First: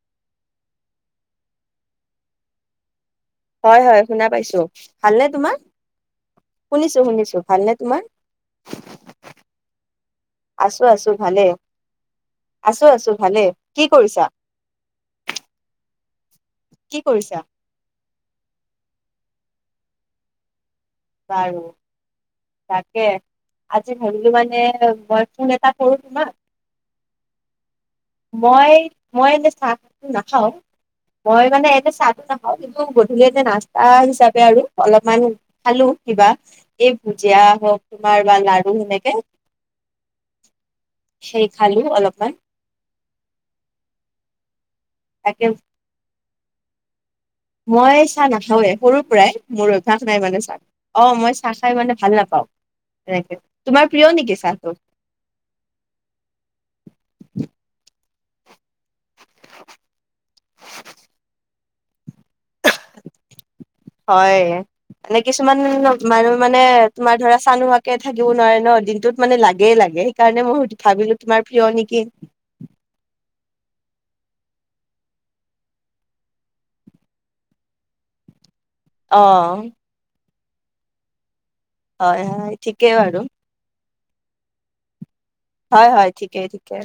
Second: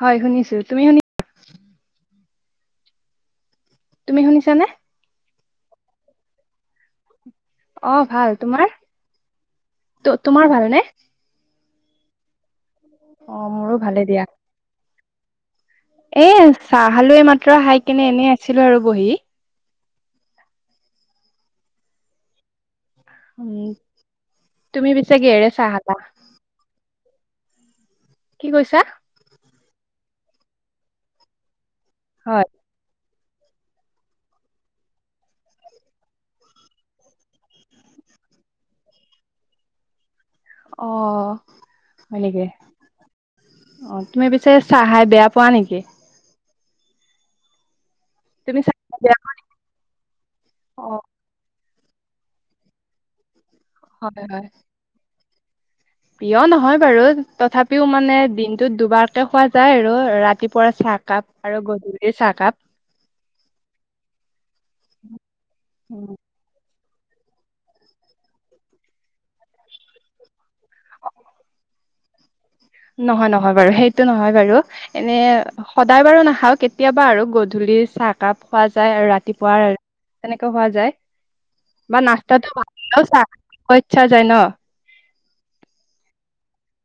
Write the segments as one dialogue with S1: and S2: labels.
S1: হয় শুনিছো তুমি শুনি।
S2: হয় হয়
S1: তুমি
S2: শুনা পাইছো
S1: শুনিছানে
S2: ভালনে তোমাৰ। শুনিছো শুনিছো ভালনে
S1: অ
S2: তোমাৰ।
S1: ভাল তোমাৰ তো- তোমাৰ ভালনে
S2: আছো আছো ভালে আছো আছো
S1: অ
S2: ভালে
S1: মোৰো
S2: কি
S1: ভালে
S2: কৰিছা।
S1: দিয়া এ
S2: কি
S1: চাখালো এই
S2: কৰিছা
S1: মাত্ৰ খাই কেনে এনেই আছিলো আৰু বহি।
S2: বাৰু। তাকে,
S1: উম
S2: আজি ভাবিলোঁ মানে
S1: তুমি পিছে
S2: মই ফোন
S1: কিহেৰে
S2: এটা
S1: চাহ
S2: কৰো
S1: খালা
S2: তোমাক।
S1: কি কৈছা
S2: মই- মই এনে চাহটো নাখাওঁ, মই মানে এনে চাহটো
S1: হয়
S2: নাখাওঁ। গধূলি টে নাস্তা হিচাপে আৰু অলপমান খালোঁ কিবা। এই ভুজিয়া হওঁক তোমাৰ বা লাৰু সেনেকে।
S1: অ
S2: হেই খালো অলপমান।
S1: অঁ তুমি পিছে চাহ খাই বেয়া
S2: তাকে
S1: পোৱা নেকি?
S2: মই চাহ
S1: তুমি
S2: নাখাওঁৱে।
S1: চাহ খাই
S2: সৰুৰ
S1: বেয়া
S2: পৰাই মোৰ অভ্যাস নাই মানে চাহ, অ' মই চাহ খাই মানে ভাল নাপাওঁ, এনেকে। তোমাৰ প্ৰিয়
S1: হয়
S2: নিকি
S1: হয়
S2: চাহটো?
S1: প্ৰিয় নহয় বাৰু তথাপিও মানে দিন- টো দুবাৰকে খোৱা যায় আৰু, ৰাতিপুৱাৰ চাহকাপ আৰু গধূলিৰ চাহকাপ।
S2: হয়, মানে কিছুমান
S1: উম
S2: আৰু- মানে তোমাৰ ধৰা চাহ নোখোৱাকে থাকিব নোৱাৰে ন, দিনটোত মানে লাগেই লাগে। সেইকাৰণে মই- ভাবিলো তোমাৰ প্ৰিয় নেকি!
S1: নহয়, নহয় বাৰু, সেইটো নহয় বাৰু। এনে সদায় বাৰু নাখাওঁ, কেতিয়াবা আৰু গধূলিৰ চাহ- কাপ খোৱা যায় আৰু
S2: অ
S1: ৰাতিপুৱাৰ তেনেকে খোৱা যায়। বা
S2: হয়
S1: নাস্তাটো
S2: হয়
S1: ভাল
S2: ঠিকেই
S1: হ'লেও
S2: বাৰু।
S1: চাহ খাব ইচ্ছা যায় ন।
S2: হয়, হয়, ঠিকেই ঠিকে।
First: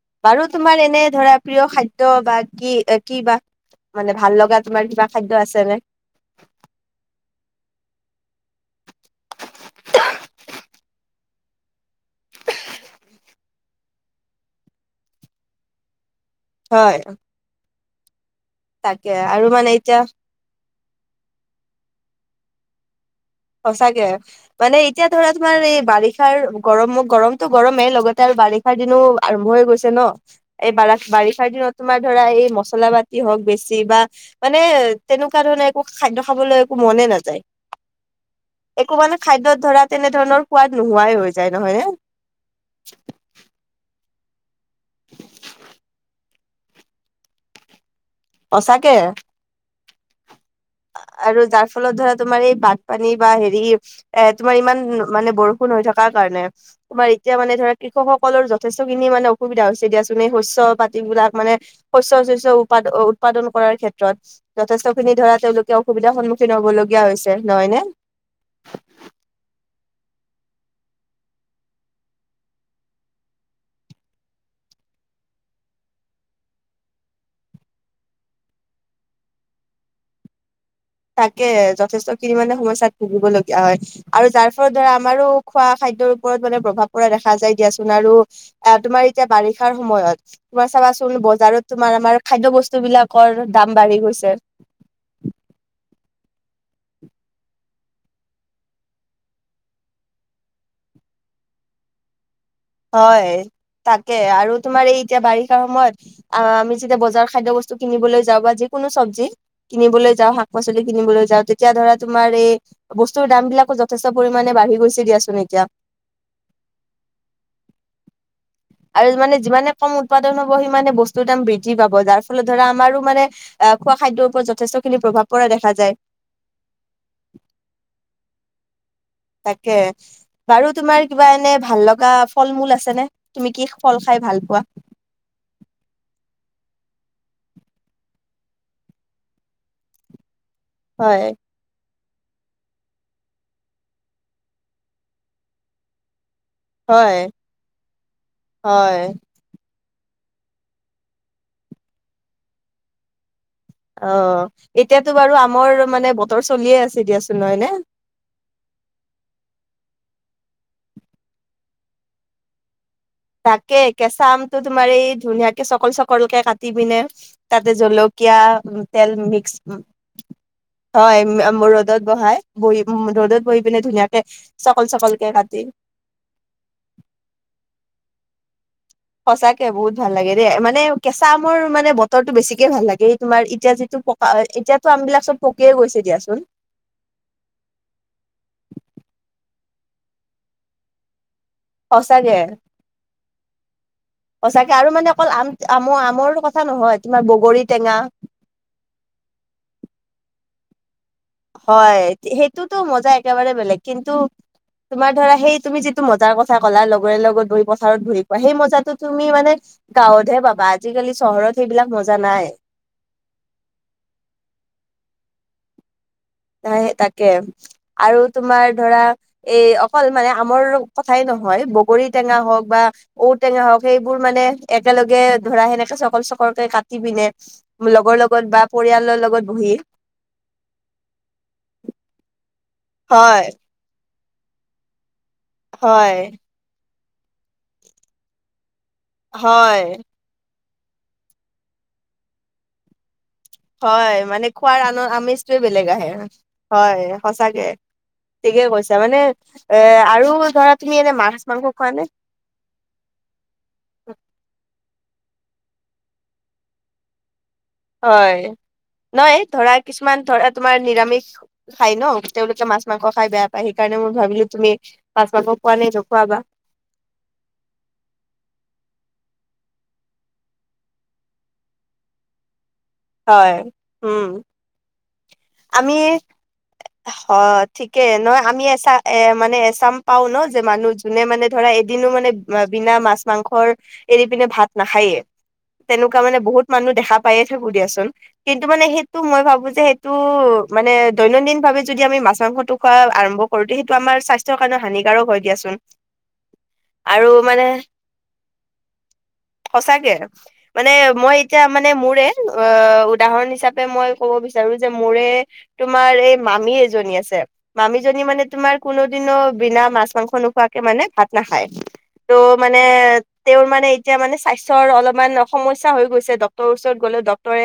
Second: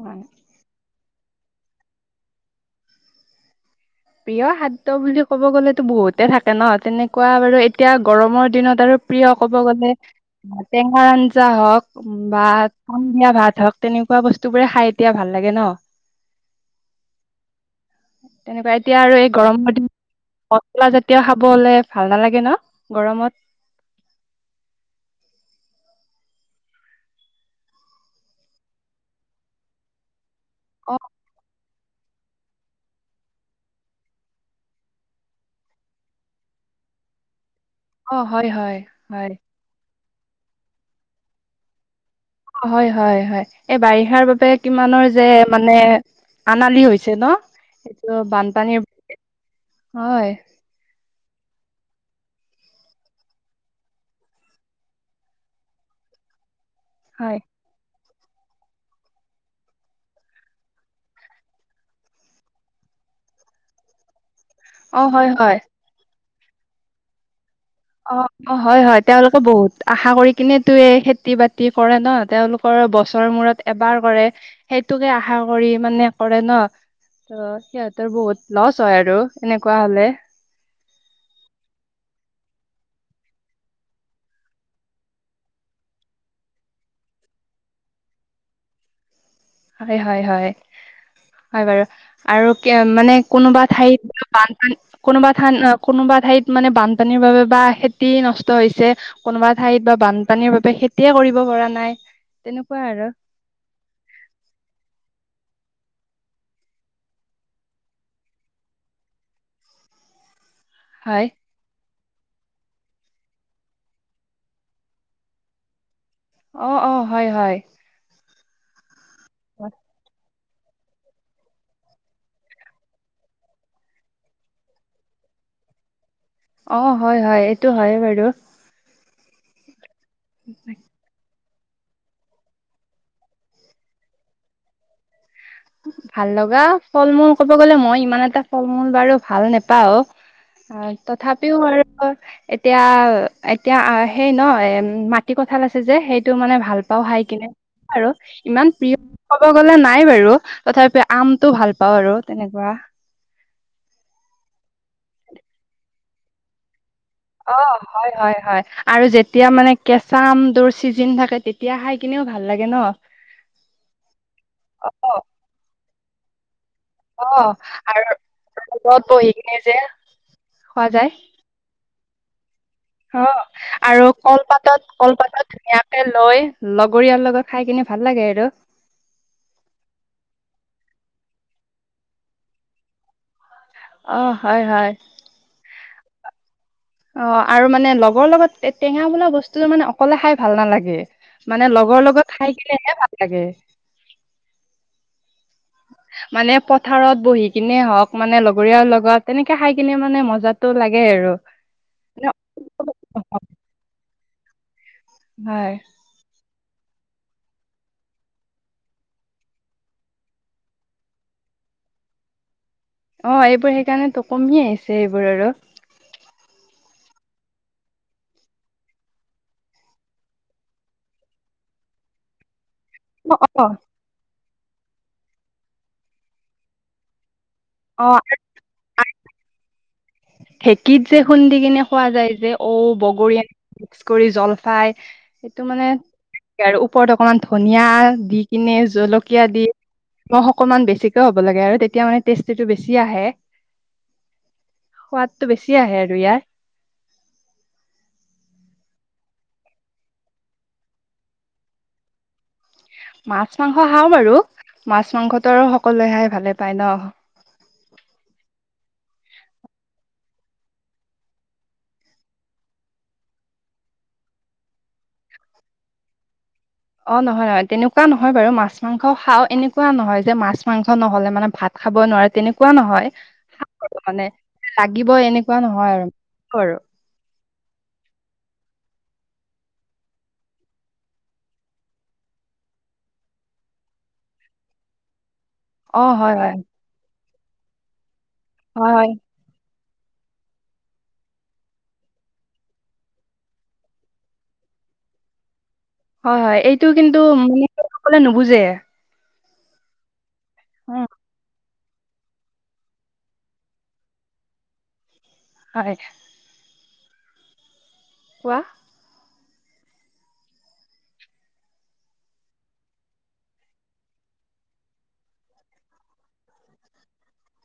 S1: হয়,
S2: বাৰু- তোমাৰ এনে ধৰা প্ৰিয় খাদ্য বা কি কি বা? মানে ভাল
S1: প্ৰিয়
S2: লগা তোমাৰ
S1: খাদ্য
S2: কিবা
S1: বুলি ক'ব
S2: আছে নে
S1: গ'লেতো বহুতে থাকে। ন তেনেকুৱা বাৰু এতিয়া গৰমৰ দিনত আৰু প্ৰিয় ক'ব গ'লে- টেঙাৰ আঞ্জা হওঁক, - বা পানী দিয়া ভাত হওঁক, তেনেকুৱা বস্তু বোৰে খাই এতিয়া ভাল লাগে ন।
S2: হয়।
S1: তেনেকুৱা এতিয়া
S2: তাকে
S1: আৰু এই
S2: মানে
S1: গৰমৰ দিন-
S2: এতিয়া
S1: মছলা জাতীয় খাবলে ভাল নালাগে ন গৰমত?
S2: সঁচাকে। মানে এতিয়া ধৰা তোমাৰ এই বাৰিষাৰ গৰম গৰমতটো গৰমেই লগতে আৰু বাৰিষা- বাৰিষাৰ দিনো আৰম্ভ হৈ গৈছে ন, এই বাৰ
S1: অ
S2: বাৰিষাৰ দিনত- তোমাৰ ধৰা এই মছলা পাতি হওঁক বেছি বা- মানে তেনেকুৱা ধৰণে একো খাদ্য খাবলৈ একো মনে নাযায়।
S1: অঁ হয়, হয়।
S2: একো মানে
S1: হয়
S2: খাদ্যত ধৰা তেনেধৰণৰ সোৱাদ নোহোৱাই হৈ যায় নহয় নে?
S1: হয়, হয়, হয়, এই বাৰিষাৰ বাবে কিমানৰ যে মানে- আনালি হৈছে ন, এইটো বানপানীৰ,
S2: সঁচাকে
S1: হয়।
S2: আৰু যাৰ ফলত ধৰা তোমাৰ এই বানপানী বা হেৰি- এ তোমাৰ ইমান মানে বৰষুণ হৈ থকাৰ কাৰণে। তোমাৰ এতিয়া
S1: হয়
S2: মানে ধৰা- কৃষকসকলৰ যথেষ্টখিনি মানে অসুবিধা হৈছে দিয়াচোন। এই শস্য পাতিবলাক মানে- শস্য -চস্য উৎপাদ আ উৎপাদন কৰাৰ ক্ষেত্ৰত। যথেষ্ট
S1: অ
S2: খিনি
S1: হয়
S2: ধৰা
S1: হয়
S2: তেওঁলোকে অসুবিধাৰ সন্মুখীন হ'বলগীয়া হৈছে নহয় নে?
S1: অঁ, অঁ, হয়, হয়। তেওঁলোকে- ত বহুত আশা কৰি কিনে তো এই খেতি বাতি কৰে ন, তেওঁলোকৰ বছৰ মূৰত এবাৰ কৰে। সেইটোকে আশা কৰি মানে কৰে ন। অঁ সিহঁতৰ বহুত লচ হয় আৰু এনেকুৱা হলে।
S2: তাকে যথেষ্টখিনি মানে সমস্যাত ভুগিবলগীয়া হয়। আৰু যাৰ ফলত ধৰা আমাৰো খোৱা খাদ্যৰ ওপৰত মানে প্ৰভাৱ পৰা দেখা যায় দিয়াচোন আৰু- অঁ তোমাৰ এতিয়া বাৰিষা- বাৰিষাৰ
S1: হয়
S2: সময়ত
S1: হয় হয়
S2: তোমাৰ চাবা চোন
S1: হয়
S2: বজাৰত
S1: বাৰু
S2: তোমাৰ আমাৰ
S1: আৰু
S2: খাদ্য
S1: কে
S2: বস্তু
S1: মানে
S2: বিলাকৰ
S1: কোনোবা
S2: দাম বাঢ়ি
S1: ঠাইত
S2: গৈছে।
S1: বানপানী কোনোবা ঠান অঁ কোনোবা ঠাইত মানে বানপানীৰ বাবে বা খেতি নষ্ট হৈছে। কোনোবা ঠাইত বা বানপানীৰ বাবে খেতিয়ে কৰিব পৰা নাই। তেনেকুৱা আৰু
S2: হয় তাকে আৰু তোমাৰ এই এতিয়া বাৰিষাৰ সময়ত- আ আমি যেতিয়া বজাৰৰ খাদ্য বস্তু কিনিবলৈ যাওঁ বা যিকোনো চব্জি কিনিবলৈ যাওঁ, শাক- পাচলি
S1: হয়
S2: কিনিবলৈ যাওঁতে- এতিয়া ধৰা তোমাৰ এই বস্তুৰ দাম বিলাকো যথেষ্ট পৰিমাণে বাঢ়ি গৈছে দিয়াচোন এতিয়া।
S1: অঁ, অঁ, হয়, হয়।
S2: আৰু মানে যিমানে কম উৎপাদন হ'ব, সিমানে বস্তুৰ দাম বৃদ্ধি পাব। যাৰ ফলত ধৰা আমাৰো মানে- আহ খোৱা খাদ্যৰ ওপৰত যথেষ্টখিনি প্ৰভাৱ পৰা দেখা যায়।
S1: অঁ, হয়, হয়, এইটো হয়ে বাৰু।
S2: তাকে, বাৰু তোমাৰ- কিবা এনে ভাল লগা ফল মূল আছে নে, তুমি কি ফল খাই ভাল পোৱা?
S1: উম। ভাল লগা ফল মূল ক'ব গ'লে মই ইমান এটা ফল মূল বাৰু ভাল নেপাওঁ। অঁ
S2: হয়
S1: তথাপিও আৰু- এতিয়া এতিয়া আ সেই ন মাটি কঁঠাল আছে যে, সেইটো মানে ভাল। ভাল পাওঁ
S2: হয়
S1: খাই কিনে আৰু ইমান প্ৰিয়
S2: হয়
S1: ক'ব গ'লে নাই বাৰু। তথাপি আমটো ভাল পাওঁ আৰু তেনেকুৱা।
S2: অঁ এতিয়াতো বাৰু আমৰ মানে বতৰ চলিয়ে আছে দিয়া চোন।
S1: অহ। হয়, হয়, হয় আৰু যেতিয়া মানে কেঁচা আমটোৰ চিজিন থাকে তেতিয়া খাই কিনেও ভাল লাগে ন।
S2: তাকে কেঁচা আমটো তোমাৰ এই
S1: অ
S2: ধুনীয়াকে চকল চকল কে কাটি পিনে-
S1: অ
S2: তাতে
S1: আৰু
S2: জলকীয়া,
S1: ৰ'দত
S2: তেল
S1: বহি
S2: মিক্স
S1: কিনে যে খোৱা যায়
S2: হয় মূৰত- ৰ'দত বহাই বহি উম
S1: অ
S2: ৰ'দত বহি পিনে
S1: আৰু
S2: ধুনীয়াকে
S1: কলপাতত
S2: চকল চকল কে
S1: কলপাতত
S2: কাটি।
S1: ধুনীয়াকে লৈ লগৰীয়াৰ লগত খাই কিনে ভাল লাগে আৰু।
S2: সঁচাকে বহুত ভাল লাগে দেই মানে কেঁচা আমৰ মানে বতৰটো বেছিকে ভাল লাগে। এই তোমাৰ এতিয়া যি- টো
S1: অ
S2: পকা
S1: হয়
S2: এতিয়াতো
S1: হয়
S2: আম বিলাক চব পকিয়ে গৈছে দিয়াচোন।
S1: অঁ আৰু মানে লগৰ লগত টেঙা বোলা বস্তুটো মানে অকলে খাই ভাল নালাগে। মানে লগৰ লগত
S2: সঁচাকে
S1: খাই কিনেহে ভাল লাগে।
S2: সঁচাকে আৰু মানে অকল আম- আম আমৰ
S1: মানে
S2: কথা নহয় তোমাৰ
S1: পথাৰত বহি
S2: বগৰী
S1: কিনে
S2: টেঙা
S1: হওঁক মানে লগৰীয়াৰ লগত- তেনেকে খাই কিনে মানে মজাটো লাগে আৰু।
S2: হয়, সেইটোতো মজা একেবাৰে বেলেগ। কিন্তু তোমাৰ ধৰা সেই
S1: হয়
S2: তুমি- মজাৰ কথা কলা লগৰীয়াৰ লগত বহি পথাৰত ঘূৰি ফুৰা, সেই মজাটো তুমি মানে- গাঁৱতহে পাবা, আজিকালি চহৰত সেইবিলাক মজা নাই।
S1: অঁ এইবোৰ সেইকাৰণেটো কমি আহিছে এইবোৰ আৰু।
S2: নাই তাকে আৰু তোমাৰ ধৰা- এ অকল মানে আমৰ কথাই নহয়, বগৰী টেঙা হওঁক বা-
S1: অ
S2: ঔটেঙা
S1: অ
S2: হওঁক, সেইবোৰ মানে একেলগে ধৰা সেনেকে চকল চকলকে কাটি পিনে-
S1: অ
S2: লগৰ লগত বা পৰিয়ালৰ লগত বহি-
S1: ধেকীত যে খুন্দি কিনে খোৱা যায় যে ঔ, বগৰী-
S2: হয়
S1: মিক্স কৰি জলফাই সেইটো মানে
S2: হয়
S1: আৰু ওপৰত অকমান ধনীয়া দি কিনে জলকীয়া দি
S2: হয়
S1: নিমক অকমান বেছিকে হ'ব লাগে আৰু তেতিয়া মানে টেষ্টিটো বেছি আহে।
S2: হয়ঁ মানে খোৱাৰ আনৰ
S1: সোৱাদটো
S2: আমেজটোয়ে
S1: বেছি
S2: বেলেগ আহে
S1: আৰু ইয়াৰ
S2: হয় সঁচাকে। ঠিকে কৈছা মানে এ আৰু ধৰা তুমি এনে মাছ মাংস খোৱা নে?
S1: মাছ মাংস খাওঁ বাৰু মাছ মাংসটো সকলোৱে খাই ভালে পায় ন।
S2: হয়ঁ নহয় ধৰা কিছুমান ধৰা তোমাৰ নিৰামিষ খাই ন তেওঁলোকে মাছ মাংস খাই বেয়া পায় সেইকাৰণে মই ভাবিলো তুমি- মাছ মাংস খোৱা নাই জখোৱাবা।
S1: অঁ নহয় নহয় তেনেকুৱা নহয় বাৰু মাছ মাংস খাওঁ এনেকুৱা নহয় যে মাছ মাংস নহ'লে মানে ভাত। খাব নোৱাৰে তেনেকুৱা নহয়।
S2: হয়ঁ
S1: মানে
S2: ওম!
S1: লাগিব এনেকুৱা নহয় কৰো
S2: অঁ ঠিকে নহয় আমি এচাম এ মানে এচাম পাও ন যে মানুহ যোনে মানে ধৰা এদিনো মানে বিনা মাছ মাংসৰ এৰি পিনে ভাত নাখায়ে।
S1: অ
S2: তেনেকুৱা
S1: হয়
S2: মানে
S1: হয়
S2: বহুত মানুহ দেখা পায়ে থাকো দিয়াচোন কিন্তু মানে
S1: হয় হয়
S2: সেইটো মই ভাবো যে সেইটো মানে দৈনন্দিন ভাবে যদি আমি মাছ মাংসটো খোৱা আৰম্ভ কৰো যিহেতু আমাৰ স্বাস্থ্যৰ কাৰণে হানিকাৰক হয়ঁ দিয়াচোন।
S1: হয়ঁ হয়ঁ এইটো কিন্তু
S2: আৰু মানে
S1: মহিলা সকলে নুবুজে।
S2: সঁচাকে মানে
S1: উম
S2: মই এতিয়া মানে মোৰে অঁ উদাহৰণ হিচাপে মই ক'ব বিচাৰো যে মোৰে
S1: হয়
S2: তোমাৰ এই মামী এজনী আছে মামীজনী মানে
S1: কোৱা
S2: তোমাৰ কোনোদিনো বিনা মাছ মাংস নোখোৱাকে মানে ভাত নাখায় ত' মানে তেওঁৰ মানে এতিয়া মানে স্বাস্থ্যৰ অলপমান সমস্যয়া হৈ গৈছে ডক্টৰৰ ওচৰত গ'লে ডক্টৰে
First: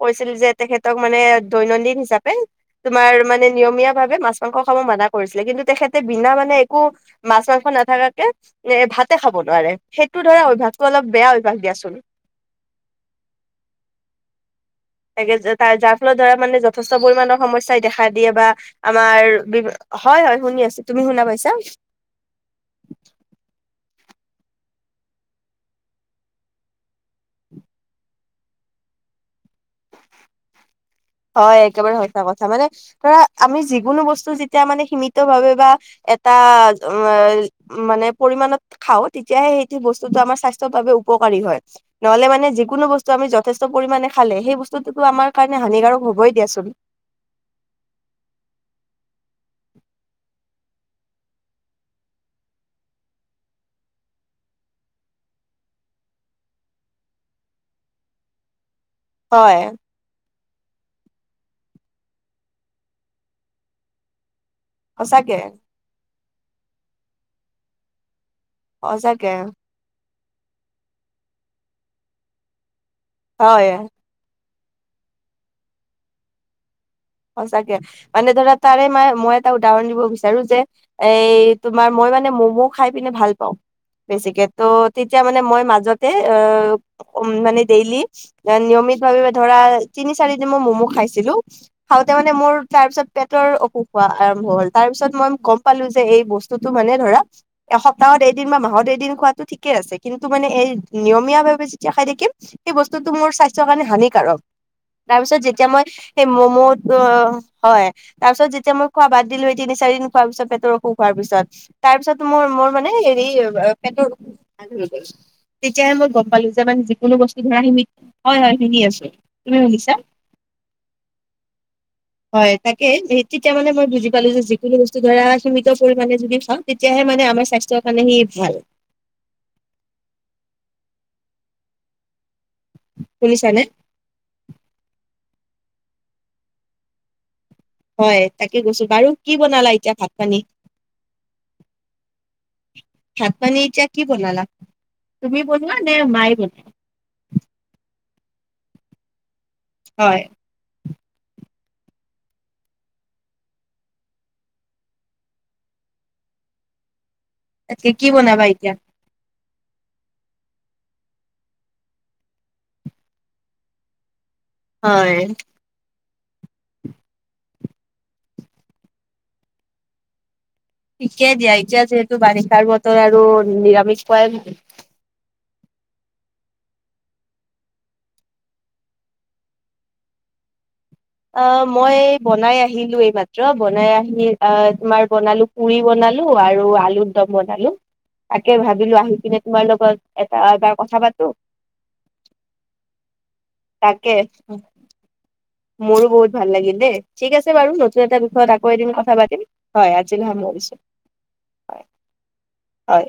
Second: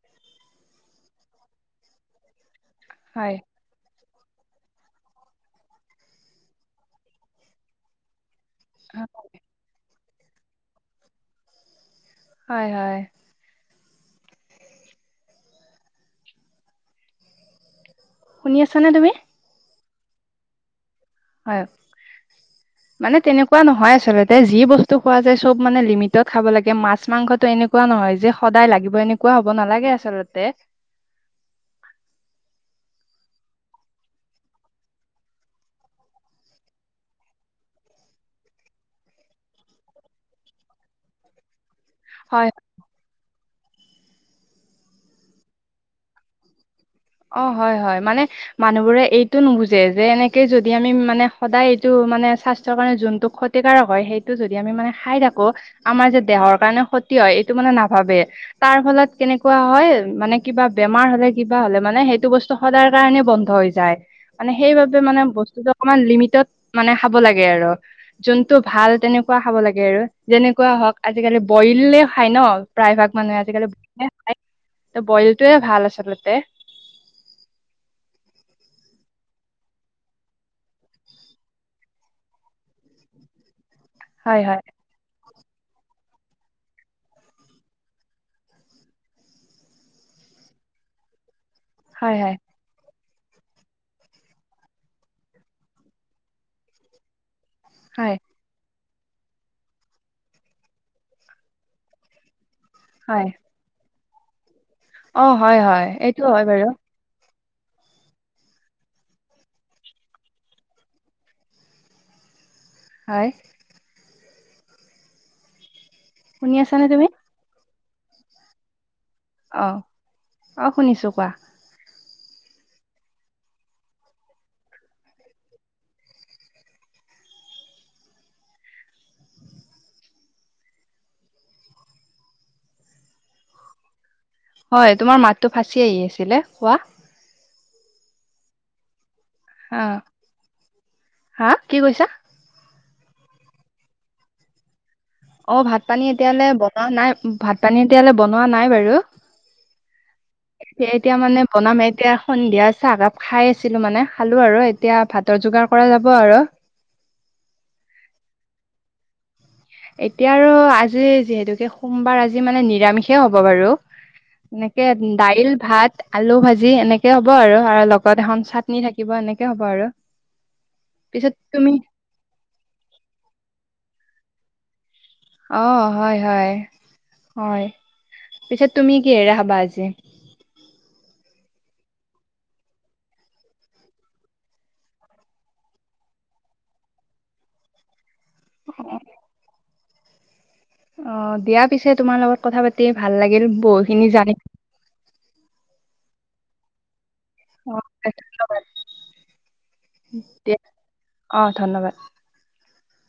S2: কৈছিল যে তেখেতক মানে দৈনন্দিন হিচাপে তোমাৰ
S1: হয়
S2: মানে নিয়মীয়া ভাৱে মাছ- মাংস খাব মানা কৰিছিলে কিন্তু তেখেতে বিনা মানে একো মাছ মাংস নাথাকাকে ভাতে খাব নোৱাৰে সেইটো ধৰা অভ্যাসতটো অলপ বেয়া অভ্যাস দিয়াচোন।
S1: হয়ঁ হয়ঁ!
S2: তেনেকে তাৰ যাৰ ফলত ধৰা মানে যথেষ্ট পৰিমাণৰ সমস্যাই দেখা দিয়ে বা
S1: শুনি আছানে তুমি
S2: আমাৰ বি হয়ঁ হয়ঁ শুনিছো আছো তুমি শুনা পাইছা।
S1: হয়ঁ।
S2: [inaudible]
S1: মানে তেনেকুৱা নহয় আচলতে যি বস্তু খোৱা যায় সব মানে লিমিটত খাব লাগে মাছ মাংসটো এনেকুৱা কোৱা নহয় যে সদায় লাগিব এনেকুৱা হ'ব নালাগে আচলতে।
S2: হয়ঁ একেবাৰে সঁচা কথা মানে ধৰা আমি যিকোনো বস্তু যেতিয়া মানে সীমিত ভাৱে বা- এটা উমঁ এঅ মানে পৰিমমানত খাওঁ তেতিয়াহে সেইটো বস্তুটো আমাৰ স্বাস্থ্যৰ বাবে উপকাৰী হয়ঁ। নহ'লে
S1: হয়
S2: মানে যিকোনো বস্তু আমি যথেষ্ট পৰিমাণে খালে সেই বস্তুটোতো আমাৰ কাৰণে হানিকাৰক হ'বই দিয়া চুন।
S1: অঁ হঁয় হঁয় মানে মানুহ বোৰে এইটো নুবুজে যে এনেকে যদি আমি মানে সদায় এইটো মানে স্বাস্থৰ কাৰণে যোনটো অখদ ক্ষতিকাৰক হয়ঁ সেইটো যদি আমি মানে খাই থাকো আমাৰ যে দেহৰ কাৰণে ক্ষতি হয় এইটো মানে নাভাবে। তাৰ ফলত কেনেকুৱা হয় মানে কিবা বেমাৰ হ'লে কিবা হ'লে। মানে সেইটো বস্তু সদায় কাৰণে বন্ধ হৈ যায় মানে সেইবাবে মানে
S2: সঁচাকে
S1: বস্তুটো অকমান লিমিটত মানে খাব লাগে আৰু যোনটো ভাল
S2: সঁচাকে
S1: তেনেকুৱা খাব লাগে। আৰু যেনেকুৱা হওক আজিকালি বইলে খাই ন প্ৰায় ভাগ মানুহে আজিকালি
S2: হয়
S1: বইলে খায়। ত বইলটয়ে ভাল আছলতে।
S2: সঁচাকে মানে ধৰা তাৰে মানে মই এটা উদাহৰণ দিব বিচাৰো যে- এই তোমাৰ মই মানে মম' খাই পিনে ভাল পাওঁ
S1: হয়
S2: বেছিকে,
S1: হয়
S2: ত'- তেতিয়া মানে মই মাজতে অ উ মানে ডেইলি- নিয়মিত ভাৱে ধৰা তিনি চাৰি দিন মই ম'মো খাইছিলো, খাওঁতে
S1: হয়,
S2: মানে
S1: হয়,
S2: মোৰ তাৰ পিছত- পেটৰ অসুখ হোৱা আৰম্ভ হ'ল। তাৰ পিছত মই গম পালো যে এই বস্তুতটো মানে ধৰা-
S1: হয়,
S2: এসপ্তাহত এদিন বা মাহত এদিন খোৱাটো ঠিকে আছে কিন্তু মানে এই নিয়মীয়া ভাৱে যেতিয়া খাই থাকিম- সেই বস্তুতটো
S1: হয়।
S2: মোৰ স্বাস্থ্যৰ কাৰণে হানিকাৰক। তাৰ
S1: অ',
S2: পিছত
S1: হয়,
S2: যেতিয়া মই
S1: হয়, এইটো
S2: সেই
S1: হয় বাৰু
S2: ম'ম'- অঁ হয়, তাৰ পিছত যেতিয়া মই খোৱা বাদ দিলোঁ সেই তিনি চাৰি দিন খোৱাৰ পিছত পেটৰ অসুখ খোৱাৰ পিছত। তাৰ পিছত মোৰ মোৰ মানে হেৰি
S1: হয়,
S2: পেটৰ অসুখ ভাল হৈ গ'ল। পালো
S1: শুনি
S2: যে মান
S1: আছানে তুমি?
S2: যিকোনো বস্তু ধৰা সীমিত হয় হয় সীমি আছো। তুমি
S1: অঁ,
S2: শুনিছা
S1: অঁ শুনিছোঁ কোৱা?
S2: হয়, তাকে তেতিয়া মানে মই বুজি পালোঁ যে যিকোনো বস্তু ধৰা সীমিত পৰিমাণে যদি খাওঁ- তেতিয়াহে মানে আমাৰ স্বাস্থ্যৰ কাৰণে সি ভাল। শুনিছা নে?
S1: হয়, তোমাৰ মাতটো ফাঁচি আহি আছিলে, কোৱা?
S2: হয়, তাকে কৈছো বাৰু। কি বনালা এতিয়া
S1: অ',
S2: ভাত পানী?
S1: হা কি কৈছা?
S2: ভাত-পানী এতিয়া কি বনালা? তুমি বনোৱা নে মাই বনাই?
S1: অঁ নাই, ভাত -পানী এতিয়ালৈ বনোৱা নাই বাৰু।
S2: হয়।
S1: এতিয়া মানে বনাম, এতিয়া সন্ধিয়া চাহ কাপ খাই আছিলো মানে, খালো আৰু এতিয়া ভাত। যোগাৰ কৰা যাব আৰু।
S2: তাকে কি বনাবা এতিয়া?
S1: এতিয়া আৰু আজি যিহেতুকে সোমবাৰ আজি মানে নিৰামিষে হ'ব বাৰু। এনেকে
S2: হয়
S1: দাইল, ভাত। আলু ভাজি এনেকে হ'ব আৰু আ লগত এখন চাটনি থাকিব এনেকে হ'ব আৰু। পিছত
S2: ঠিকেই দিয়া,
S1: তুমি
S2: এতিয়া যিহেতু বাৰিষাৰ বতৰ আৰু নিৰামিষ খোৱাই ভাল।
S1: অঁ হয়, হয়, হয়, পিছে তুমি কিহেৰে খাবা আজি?
S2: অঁ মই বনাই আহিলো এইমাত্ৰ, বনাই আহি আ তোমাৰ বনালো- পুৰি বনালো আৰু আলুৰ দম বনালো। তাকে ভাবিলো আহিপিনে তোমাৰ লগত এটা এবাৰ- কথা পাতো
S1: অঁ দিয়া, পিছে তোমাৰ লগত কথা পাতি ভাল লাগিল বহুতখিনি
S2: তাকে
S1: জানিলোঁ।
S2: মোৰো বহুত ভাল লাগিল দেই। ঠিক আছে বাৰু
S1: অ'
S2: নতুন এটা বিষয়ত
S1: ধন্যবাদ
S2: আকৌ এদিন কথা পাতিম হয় আজিলৈ সামৰিছো।
S1: অঁ
S2: হয়
S1: ধন্যবাদ।
S2: হয়।